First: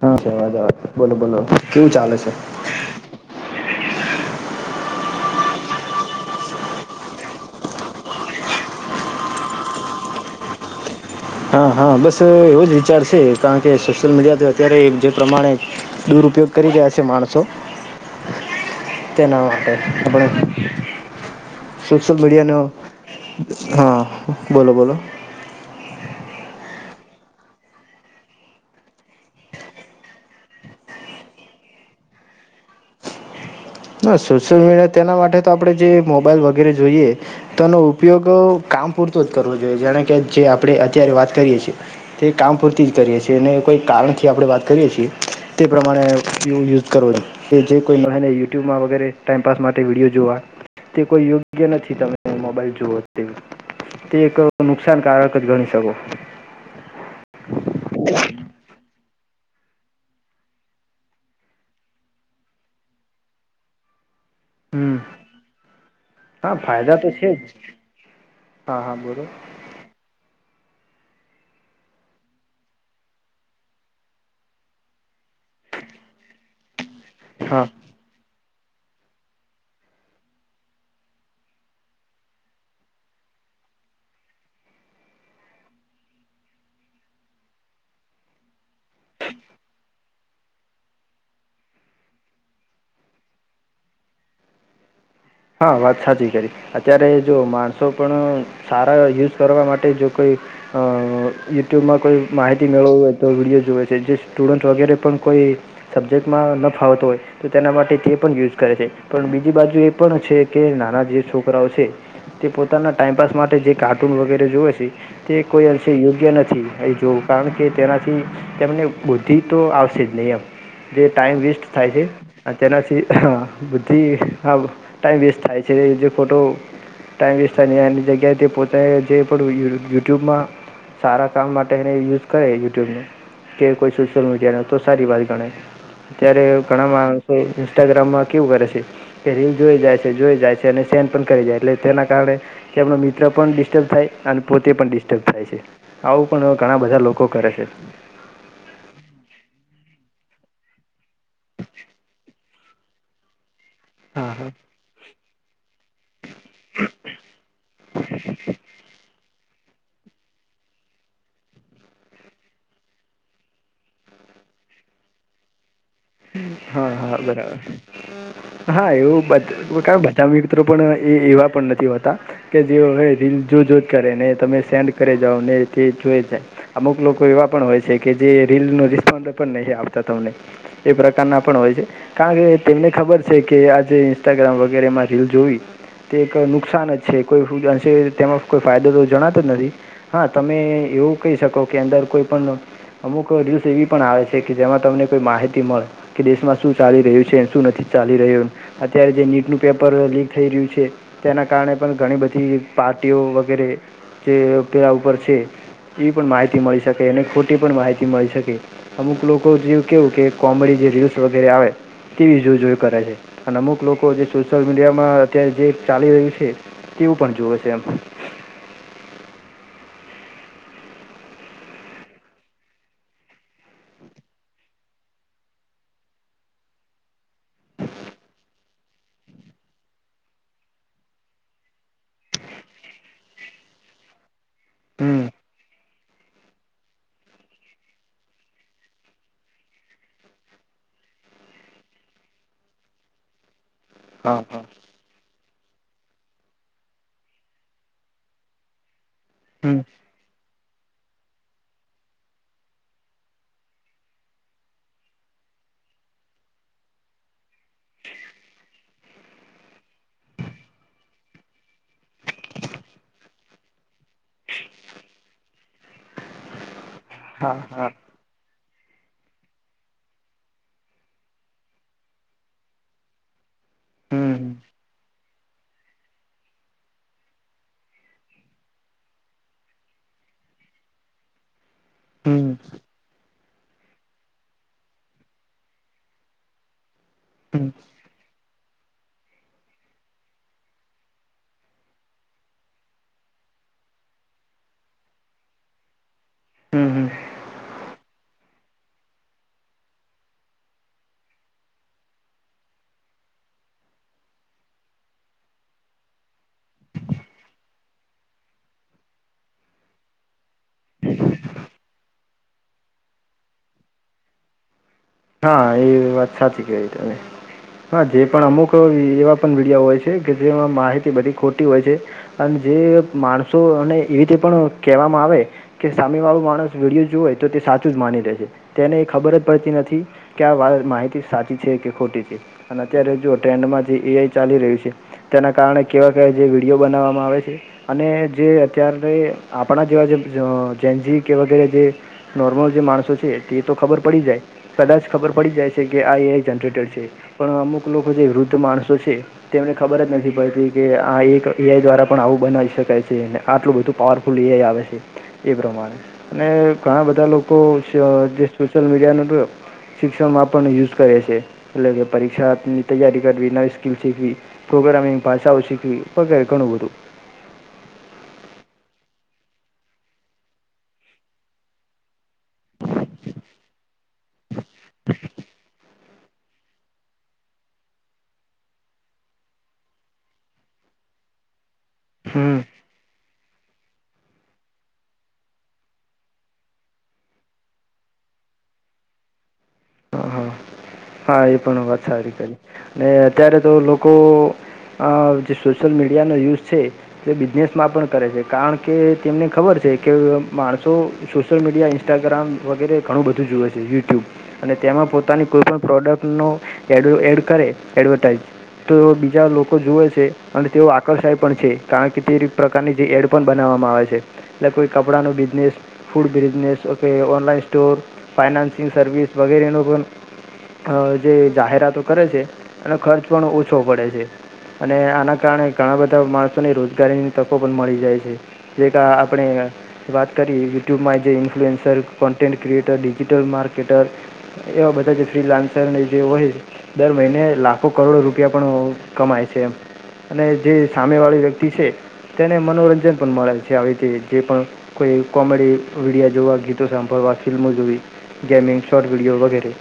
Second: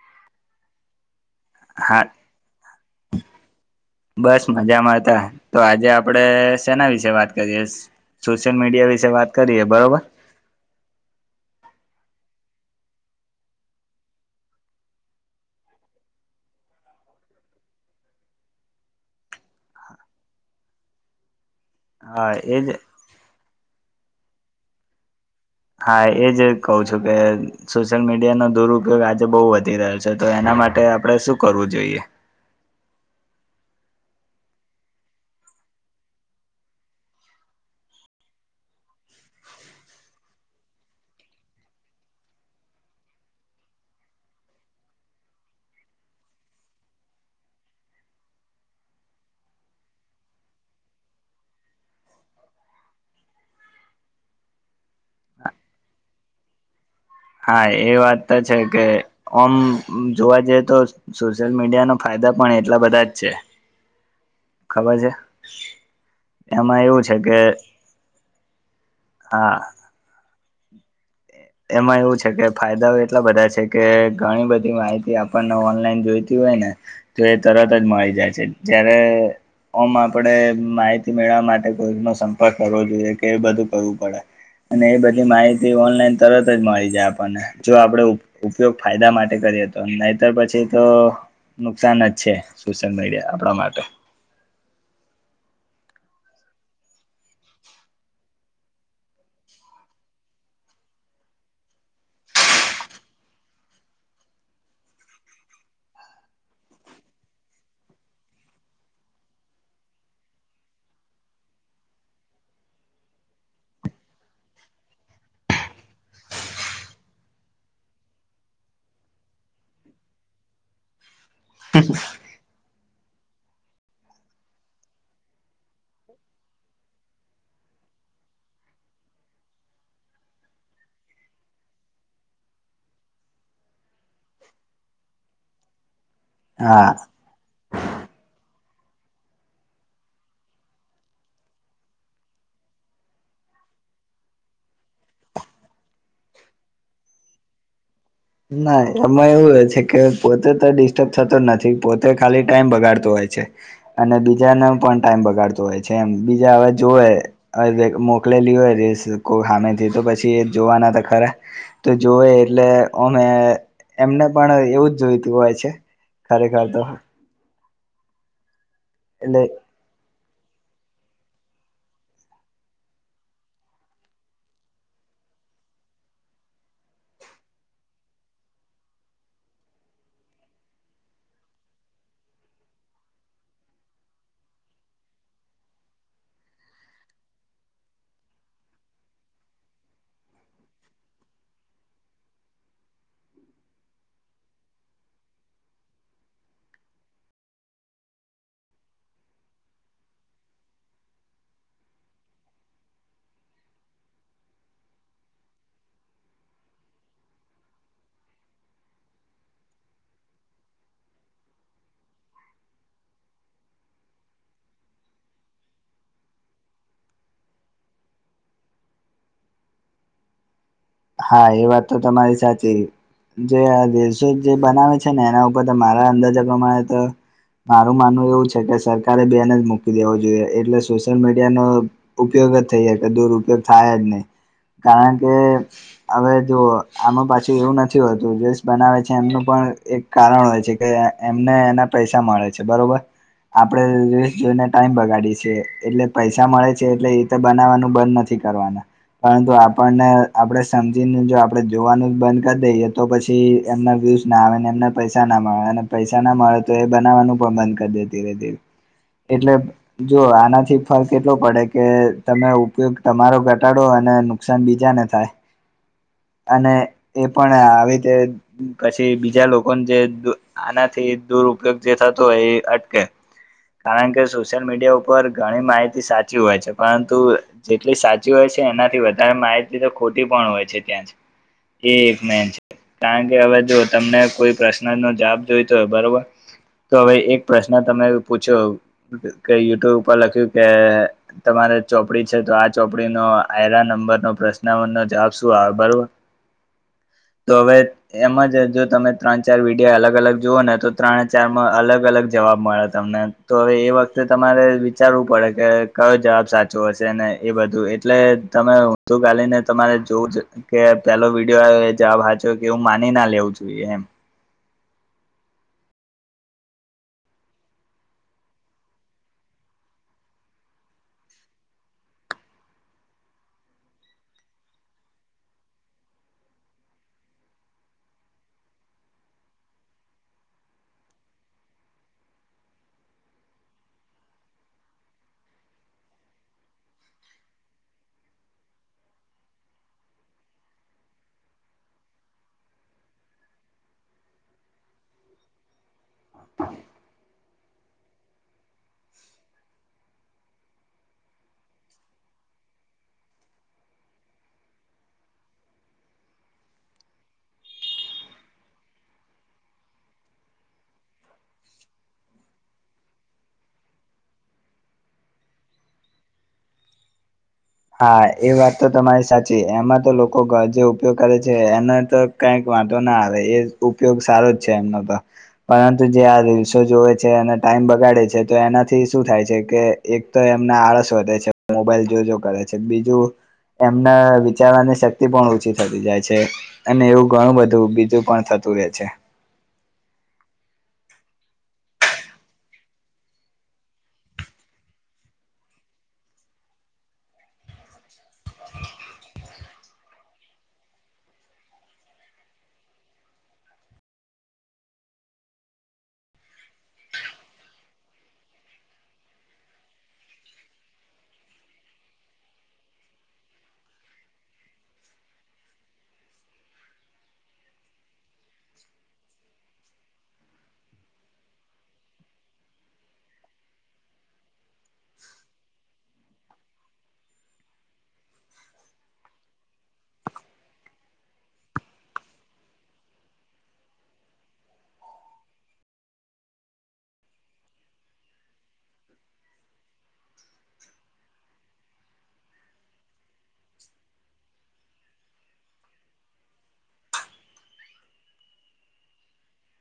હા છે અવાજ આવે છે બોલો બોલો. કેવું હા ચાલે છે? બસ મજામા હતા. તો આજે આપડે સેના વિશે વાત કરીયશ સોશિયલ મીડિયા વિશે વાત કરીએ બરોબર. હા હા બસ એવો જ વિચાર છે કારણ કે સોશિયલ મીડિયા અત્યારે જે પ્રમાણે દુરયો ઉપયોગ ઉપ કરી રહ્યા છે માણસો તેના માટે આપણે. સોશલ હા મીડિયા ન એજ હા બોલો બોલો હ એ જ કહું છું કે સોશિયલ મીડિયાનો દુરપયોગ આજે બહુ વધી રહ્યો છે તો એના માટે. આપણેે શું કરવું જોઈએ? હ સોશિયલ મીડિયા તેના માટે તો આપડે જે મોબાઈલ વગેરે જોઈએ તો એનો ઉપયોગ કામ પૂરતો જ કરવો જોઈએ જેણે કે જે આપણે અત્યારે વાત કરીએ છીએ તે કામ પૂરતી જ કરીએ છીએ અને કોઈ- કારણ થી આપ વાત કરીએ છીએ તે પ્રમાણે યુજ કરવા કે જે કોઈહે ને યુટ્યુબવગેરે ટાઈમપાસ માટે વિડીયો જોવા. તે કોઈ યોગ્ય નથી તમે મોબાઈલ જુવઓ તેવી. તે એક નુકસાનકારક જ ગણી શકો. હા એ વાત તો છે કે. ઓમ જોવા જઈએ તો સોશિયલ મીડિયા ના ફાયદા પણ એટલા બધા જ છે. ખબર હમ્મ છે હા એમાં ફાયદા એવું તો છે કે જ. હા હા બોલો. હા એમાં એવું છે કે ફાયદાઓ એટલા બધા છે કે ઘણી બધી માહિતી આપ- પણે ઓનલાઈન જોઈતી હોય ને તો એ હા તરત જ મળી જાય છે જ્યારે ઓમ આપણેે માહિતી મેળવવા માટે કોઈ ન સંપર્ક કરવો જોઈએ કે એ બધું કરવું પડે. અને એ બધી માહિતી ઓનલાઈન- તરત જ મળી જાય આપણને, જો આપડે ઉપયોગ ફાયદા માટે કરીએ તો. નહીંતર પછી તો નુકસાન જ છે સોશિયલ મીડિયા આપણા માટે. [unintelligible] હા, વાત સાચી કરી. અત્યારે જો માણસો પણ સારા યુઝ કરવા માટે જો કોઈ યુટ્યુબમાં કોઈ માહિતી મેળવું હોય તો વિડીયો જોવે છે જે સ્ટુડન્ટ વગેરે પણ કોઈ- કો સબ્જેક્ટમાં ન ફાવતો હોય તો તેના માટે તે પણ યુઝ કરે છે પણ બીજી બાજુ એ- પણ છે કે નાના જે છોકરાઓ છે. તે પોતાના ટાઈઇમપાસ માટે જે કાર્ટૂન વગેરે જોવે છે તે કોઈ અંશે યોગ્ય નથી એ જોવુ કારણ કે તેનાથી તેમને બુદ્ધિ તો આવશે જ નઈ એમ જે ટાઈમ વેસ્ટ થાય છે અને તેનાથી બુદ્ધિ આ ટાઈમ વેસ્ટ થાય છે જે ખોટો- ટાઈમ વેસ્ટ થાય ન એની જગ્યાએ તે પોતા જે પણય યુટ્યુબમાં. સારા કામ માટે એને યુઝ કરે યુટ્યુબને. કે કોઈ સોશલ મીડિયા ને ત સારી આવાત ગને. અત્યારે હા ઘણા માણસો ઇન્સ્ટાગ્રામમાં કેવું કરે છે કે રીલ. જોઈ જાય છે જોઈ જાય છે અને સેન પણ કરી જાય એટલે તેના કારણે કેમનો મિત્ર પણ ડિસ્ટર્બ થાય અને પો તો તે પણ ડિસ્ટર્બ થાય છે આવું પણ ઘણા બધા લોકો કરે છે. ના એમાં એવું હો છે કે પોતે તો ડિસ્ટર્બ થતો જ નથી પોતે ખાલી ટાાઈમ બગાડતો હોય. છે. અને હા હા બીજાને પણ ટાઈમ બગાડતો હોય છે, એમ બીજા હવે જોવેવે મોકલેલી હોય સામે તો પછી એ જોવાના હતા ખરે તો જોવે એટલે અમે એમને પણ એવું જ જોઈતું હોય છે. ખરેખર તો હા હા બરાબર હા એવું એટલે બધ ક બ. તમે મિત્રો પણ એ એવા પણ નથી હોતા કે જે હવે રીલ જોજજ કરે ને તમે સેન્ડ કરે જોઈ જાય અમુક લોકો એવા પણ હોય છે, કે જે રીલ ન રિસ્પોન્ પણ નહી આવતા. મળને એ પ્રકારના પણ હોય છે કારણ કે તેમને ખબર છે, કે આજે ઇન્સ્ટાગ્રામ વગેરેમાં રીલ જોવી તે એક નુકસાન જ છે કોઈશે તેમાં કોઈ ફાયદો તો જણાતો જ નથી હા તમે એવું કહી શકો કે અંદર કોઈ પણ અમુક ર્યૂઝ એવી પણ આવે છે, કે જેમાં તમને કોઈ માહિતી. મળે કે દેશમાં શું ચાલી રહ્યું છે શું નથી ચાલી રહ્યું અત્યારે જે નીટનું પેપર લીક થઈ. તેના કારણે પણ ઘણી બધી પાર્ટીઓ વગેરે જે પેલા ઉપર છે. એવી પણ માહિતી મળી શકે અને ખોટી પણ માહિતી મળી શકે અમુક લોકો જેવું કેવું કે કોમેડી જે રીલ્સ વગેરે આવે. તેવી જો જોઈ કરે છે, અને અમુક લોકો જે સોશિયલ મીડિયામાં અત્યારે જે ચાલી રહ્યું છે. એવું પણ જુવે છે એમ. હા એ વાત તો તમારી સાચી. જે આ દસો જે બનાવે છે ને એના ઉપર તો મારા અંદાજા પ્રમાણે તો. મારું માનવું એવું છે કે સરકારે બેન જ મૂકી દેવો જોઈએ, એટલે સોશિયલ મીડિયાનો ઉપયોગ. થઈ જાય કે દુરપયોગ થાય જ નહીિ કારણ હમ કે હવે જો આમાં પાછું એવું નથી હોતું ડ્રેસ બનાવે છે, એમનું પણ એક કારણ હોય છે કે એમને એના પૈસા મળે છે, બરોબર આપણે જો હા હા જોઈને ટાઈમ બગાડી. એટલે પૈસા મળે છે એટલે એ તો બનાવવાનું બંધ નથી કરવાના. પરંતુ હમ આપણને આપડ. સમજીને જો આપડે જોવાનું જ બંધ કરી દઈએ તો પછી એમના વ્યુઝ ના આવે ને એમના પૈસા ના મળે. પૈસા ના મળે તો એ બનાવવાનું પણ બંધ કરી દે ધીરે ધીરે. એટલે જો આનાથી ફર્ક એટલો પડે કે તમે ઉપયોગ તમારો ઘટાડો અને નુકસાન બીજાને થાય. [inaudible] અને એ પણ હા હા આવી રીતે પછી બીજા લોકોને જે આનાથી દુર ઉપયોગ જે થતો એ અટકે. કારણ કે હમ સોશિયલ મીડિયા ઉપર ઘણી માહિતી સાચી હોય છે પરંતુ જેટલી સાચી હોય છે. છે એનાથી વધારે માહિતી તો ખોટી પણ હોય છે ત્યાં જ તે જ ને હમ જ કારણ કે હવે જો તમને કોઈ પ્રશ્ન નો જવાબ જોઈતો હો બરોબર. તો હવે એક હમ પ્રશ્ન તમે પૂછ જો કંઈ યુટ્યુબ ઉપર લખ્યું કે તમારે ચોપડી છે તો આ ચોપડી નો આયરા નંબર ન પ્રશ્નવ નો જવાબ શું આવે બરોબર. હમ્મ. તો હવે એમાં જ જો તમે ત્રણ ચાર વિડિયા અલગ અલગ જુઓ ને તો ત્રણ ચારમાં અલગ અલગ જ જવાબ મળે તમને તો હવે એ વખતે તમારે વિચારવું પડે કે કયો જવાબ સાચો હશે અને એ બધું એટલે તમે હું તો કાલીને તમારે જોવું છે કે પેલો વિડીયો જવાબ હાચો કે હું માની ના લેવું જોઈએ એમ. હા એ વાત સાચી કહી તમે. હા જે પણ અમુક એવા પણ વિડયો હોય છે કે જેમાં માહિતી બધી ખોટી હોય છે અને જે માણસોને એવી રીતે પણ કહેવામાં આવે કે સામે વાળો માણસ વિડીયો જોઈ તો તે સાચું જ માની લે છે તેને ખબર જ પડતી નથી કે વાત માહિતી સાચી છે કે ખોટી છે અને અત્યારે જુ ટ્રેન્ડમાં જે એ આઈ ચાલી રહ્યું છે. તેના કારણે કેવા કેવાય જે વિડીયો બનાવવામાં આવે છે અને જે અત્યારે આપણા જેવા જા જેનજી કે વગેરે જે નોર્મલ જે માણસો છે તે તો ખબર પડી જાય. કદાચ ખબર પડી જાય છે કે આ એ જનરેટર છે પણ અમુક લોકો જે વૃદ્ધ માણસો છે તેને ને ખબર જ નથી પડતી કે આ એક એ આઈ દ્વારા પણ આવું બનાવી શકાય છે આટલું બધું પાવરફુલ એ આઈ અવે છે એ પ્રમાણે અને ઘણા બધા લોકો જે સોશિયલ મીડિયા ન તો શિક્ષણમાં આપણને યુઝ કરે છે એટલે કે પરીક્ષાની તૈયારી કરવી નવી સ્કીલ શીખવી. પ્રોગ્રામિંગ પાસાઓ શીખવી [unintelligible] ઘણું બધું. હા એ વાત તો તમારી સાચી એમાં તો લોકો જે ઉપયોગ કરે છે એને તો કઈક વાંધો ના આવે એ ઉપયોગ સારો જ છે એમનો તો પરંતુ જે આ રીલ્સો જોવે છે અને ટાઈમ બગાડે છે તો એનાથી શું થાય છે કે એક તો એ એમને આળસ વધે છે મોબાઈલ જોજ હમ કરે જો એમના વિચારવાની શક્તિ પણ ઓછી થતી જાય છે અને એવું ઘણું બધું બીજું પણ થતું રે છે. [inaudible] હા એ પણ વાત સારી કરી ને અત્યારે તો લોકો અ જે સોશિયલ મીડિયાનો યુઝ છે તે બિઝનેસમાં પણ કરે છે કારણ કે તેમને ખબર છે કે માણસો સોશિયલ મીડિયા ઇન્સ્ટાગ્રામ વગેરે ઘણું બધું જુએ છે યુટ્યુબ અને તેમાં પોતાની કોઈપણ પ્રોડક્ટનો એડ એડ કરે એડવર્ટાઇઝ તો બીજા લોકો જુવે છે અને તેઓ આકર્ષાય પણ છે કારણ કે તે પ્રકારની જે એડ પણ બનાવા માં આવે છે એટલે કોઈ કપડાનું બિઝનેસ ફૂડ બિઝનેસ કે ઓનલાઈન સ્ટોર ફાયના ન્યુ સર્વિસ વગેરેનું પણ આ જે જાહેરાતો કરે છે અને ખર્ચ પણ ઓછો પડે છે. અને આના કારણે ઘણા બધા માણસોને રોજગારીની તકો પણ મળી જાય છે જે ક આપણે વાત કરી યુટ્યુબમાં જે influencer content creator digital marketer એવા બધા જ ફ્રીલાન્સ [unintelligible] જે હોય દર મહિને લાખો કરોડો રૂપિયા પણ કમાય છે એમ. અને જે સામે વાળી વ્યક્તિ છે. તેને મનોરંજન પણ મળે છે આવી રીતે જે પણ કોઈ કોમેડી વિડિયા જોવા ગીતો સાંભળવા ફિલ્મો જોવી કે ગેમિંગ શોટ વિડડીયો વગેરે.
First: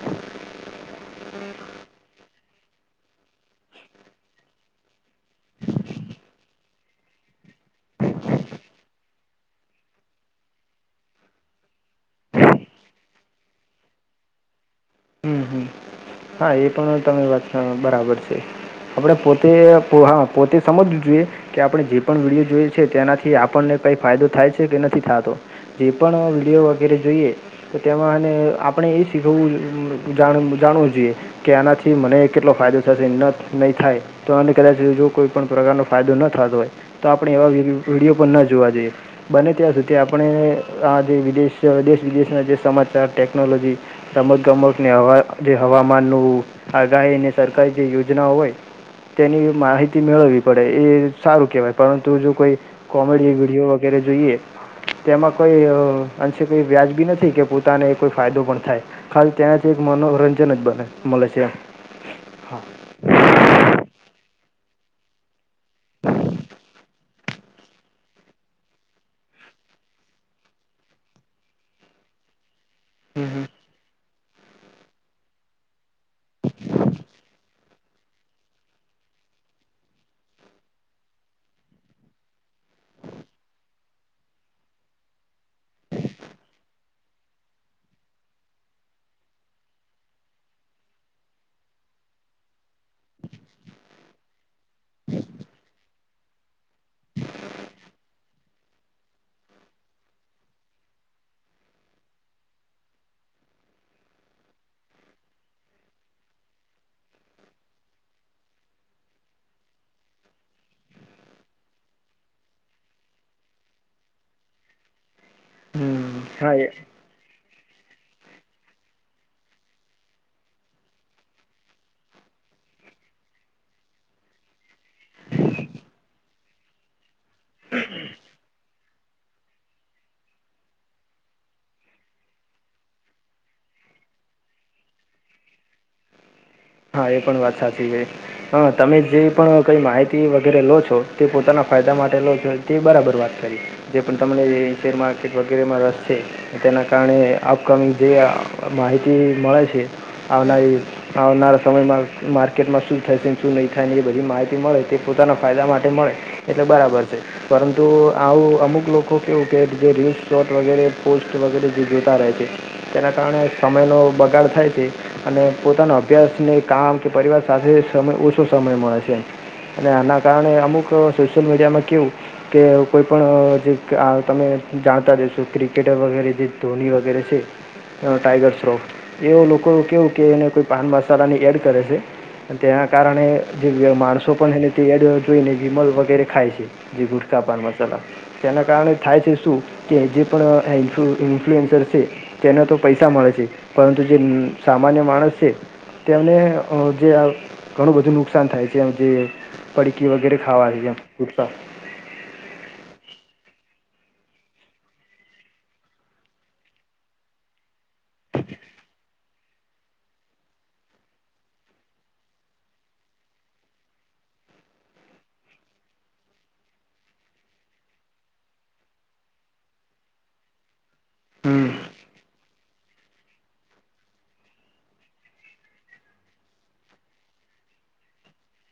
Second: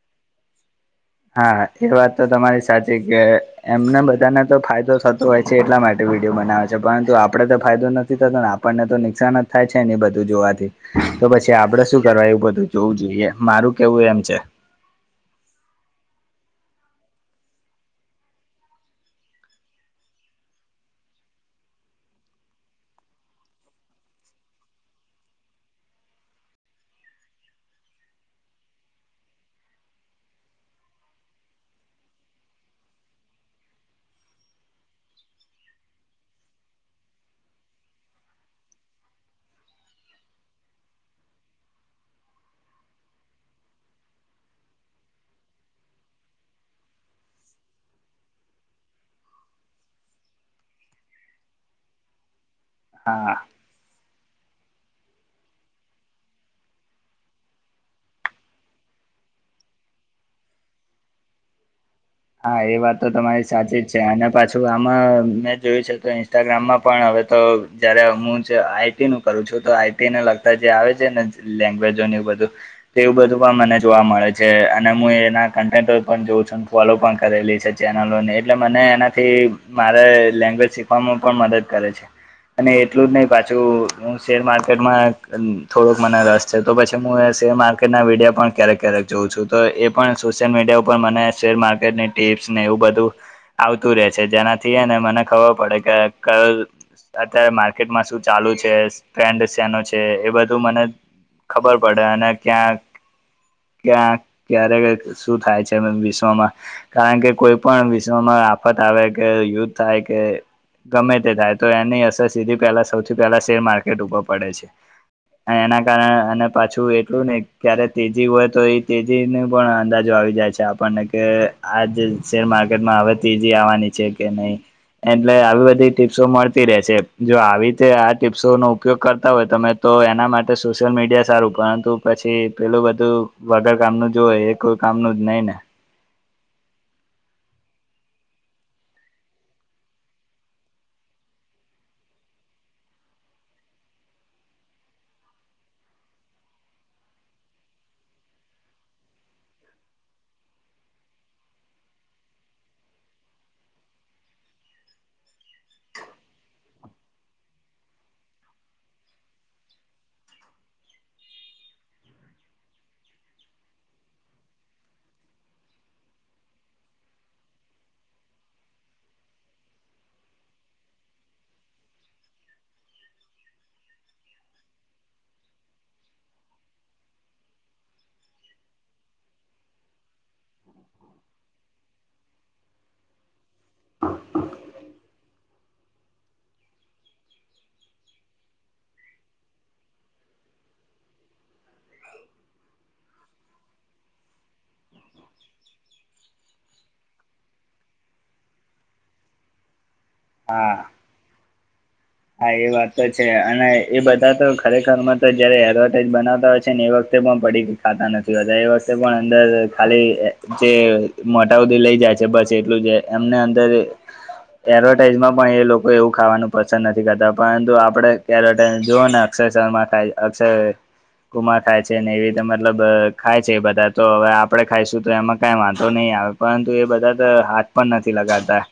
હા એ વાત તો તમારી સાચી કે એમને બધાને તો ફાયદો થ તો હોય છે એટ માટે વિડીયો બનાવે છે. પરંતુ આપડે તો ફાયદો નથી થતો ને આપણને તો નુકસાન જ થાય છે ને બધું જોવાથી તો પછી અપ આપડે શું કરવા, એવું બધું જોવું જોઈએ. મારું કેવું એમ છે. હમ હમ, હા, એ પણ તારી વાત બરાબર છે. આપણે પોતે, હા, પોતે સમજવું જોઈએ કે આપણે જે પણ વિડીયો જોઈએ છે, તેનાથી આપણને કંઈ ફાયદો થાય છે કે નથી થતો, જે પણ વિડીયો વગેરે જોઈએ તો તેમાં આપણે એ શીખવું. જાણવું જાણવું જોઈએ કે આનાથી મને કેટલો ફાયદો થશે, નહીં થાય તો આને કદાચ જો કોઈ પણ પ્રકારનો ફાયદો ન થતો હોય, તો આપણે એવા વિડીયો પણ ન જોવા જોઈએ, બને ત્યારે ત્યાં સુધી આપણે આ જે વિદેશ, દેશ-વિદેશના જે સમાચાર, ટેકનોલોજી સમ કમકને જે હવામાન આગાહી અને સરકારી જે યોજનાઓ હોય તેની માહિતી મેળવવી પડે, એ સારું કેહવાય. પરંતુ જો કોઈ હા કોમેડી વિડીયો વગેરે જોઈએ. તેમાં કોઈ અ અંશે કોઈ વ્યાજ બી નથી કે પોતાને કોઈ ફાયદો પણ થાય. ખાલી ત્યાંથી એક મનોરંજન જ બને મળી જાય. હા, એ વાત તો તમારી સાચી જ છે અને પાછું આમાં મેં જોયું છે, તો ઇન્સ્ટાગ્રામમાં પણ હવે તો જયારે હું જ આઈડીનું ક આઈડીને લગતા જે આવે છે ને, લેંગ્વેજો ને બધું તેવું બધું હમ પણ મને જોવા મળે છે, અને હું એના કન્ટેન્ટ પણ જોઉં છું. ફોલો પણ કરેલી છે ચેનલોને, એટલે મને એનાથી મારે લેંગ્વેજ શીખવામાં પણ મદદ કરે છે. અને એટલું જ નય, પાછું હું શેર માર્કેટમાં અ થોડોક મને રસ છે, તો પછી હું એ શેર માર્કેટના વિડિયા પણ ક્યારેક ક્યારેક જોઉં છું, તો એ પણ સોશિયલ મીડિયા ઉપર મને શેરમાર્કેટ ની ટીપ્સ ને એવું બધું આવતું રે છે, જેનાથી હે ને મને ખબર પડે કે કયલ અત્યારે માર્કેટમાં શું ચાલુ છે, ટ્રેન્ડ શેનું છે, એ બધું મને ખબર પડે અને ક્યાંક ક્યારેક શું થાય છે, ભવિષ્યમાં તો, કારણ કે કોઈ પણ વિશ્વમાં આફત આવે કે યુદ્ધ થાય કે ગમે તે થાય તો એની અસર સીધી, પહેલા સૌથી પહેલા, શેર માર્કેટ ઉપર પડે છે. એના કારણે હમ અને હા એ પાછું એટલું ને ક્યારે તેજી હોય તો એ તેજી ને પણ અંદાજો આવી જાય છે આપણને. કે આજે શેર માર્કેટમાં અવે તીજી આવવાની છે કે નય. એટલે આવી બધી ટીપ્સો મળતી રહે છે. જો આવી રીતે આ ટીપ્સો નો ઉપયોગ કરતા હોય તમે, તો તો એના માટે સોશિયલ મીડિયા સારું, પરંતુ પછી પેલું બધું વગર કામ નું જો એ કો કા કામ નું જ નય ને. હા, એ પણ વાત સાચી હે. હ તમે જે પણ કંઈ માહિતી વગેરે લો છો, તે પોતાના ફાયદા માટે લો છો, તે બરાબર વાત કરી. જે પણ તમને શેર માર્કેટ વગેરેમાં રસ છે. તેના કારણે આપકમિંગ જે આ માહિતી મળે છે, આવનારી, આવનાર સમયમાં માર્કેટમાં શું થશે, શું નહીં થાયને, એ બધી માહિતી મળે. તે પોતાના ફાયદા માટે મળે, એટલે બરાબર છે, પરંતુ આવું અમુક લોકો કેવું કે જે રીલ, શોટ વગેરે પોસ્ટ વગેરે જે જોતા રહે છે, તેના કારણે સમયનો બગાડ થાય છે અને પોતાનો અભ્યાસ અને કામ કે પરિવાર સાથે સમય ઓછો સમય મળે છે. અને આના કારણે અમુક સોશિયલ મીડિયામાં કેવું કે કોઈ પણ અ જે ગા તમે જાણતા જ હશો, ક્રિકેટર વગેરે જે ધોની વગેરે છે એમાં ટાઈગર શ્રોફ એવ લોકો કેવું કે, એને કોઈ પાન મસાલાની એડ કરે છે. તેના કારણે જે વ્ય માણસો પણ એને તે એડ જોઈને જીમલ વગેરે ખાય છે, જે ગુ પાન મસાલા તેના કારણે થાય છે શું કે, જે પણ એન્ફ્લુ ઇન્ફ્લુએન્સર છે તેને તો પૈસા મળે છે, પરંતુ જે મ સામાન્ય માણસ છે તેને અ જે અ ઘણું બધું નુકસાન થાય છે, અ જે પરી કી વગેરે ખાવા હા રેય એમ ગુટકા. હા, એ વાત તો છે. અને એ બધા તો ખરેખરમાં, તો જયારે એડવેટાઈઝ બનાવતા હોય છે ને, એ વખતે મા પડીકુ ખાતા નથી, એને વસે પણ અંદર ખાલી જે મોઢા હુધી લઇ જાય છે બસ એટલું જ એ એમને અંદર એ એડવર્ટાઈઝમાં પણ એ લોકો એવું ખાવાનું પસંદ નથ થી ખાતા કરતા પરંતુ આપડે એડવેટાઇસ જુઓ ને અક્ષય સલમા ખાય અક્ષય કુમાર હમ ખાય છે ને એવી રીતે મતલબ ખાય છે એ બધા તો હવે આપડે ખાઈશું તો એમાં કઈ વાંધો નઇ. એ આવે પરંતુ એ બધા ત હાથ પણ નથી લગાડતા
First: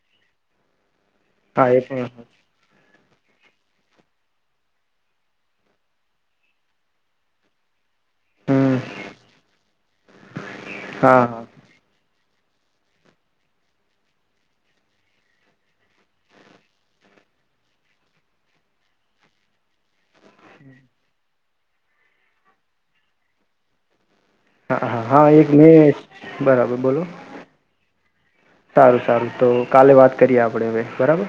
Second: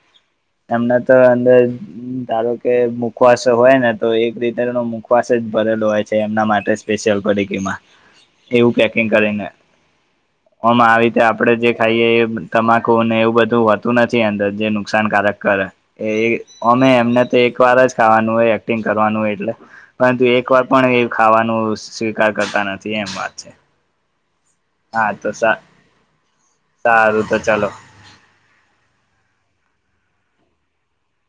એમના તો અંદર હા એ પણ ધારો કે મુ ખવાસ હોય ને તો એક રીતેનો મુખવાસ જ ભરેલો હોય છે એમના માટે સ્પેશિયલ પડીકીમાં. એવું હમ પેકિંગ કરીને અમાં આવી રીતે હા આપણે જે ખાઈએ એ તમાકુ ને એવું બધું હોતું નથી અંદર જે નુકસાનકારક કરે એ અમે એમને તો એક વાર જ ખાવાનું હોય એક્ટિંગ કરવાનું હોય એટલે પરંતુ એક વાર પણ એ ખાવાનું સ્વીકાર કરતા નથી. એમ વાત છે. હા. હ હા હા તો એક સા મે બરાબર બોલો સારું તો ચલો સારું સારું તો. કાલે વાત કરીએ આપણે હવે બરાબર.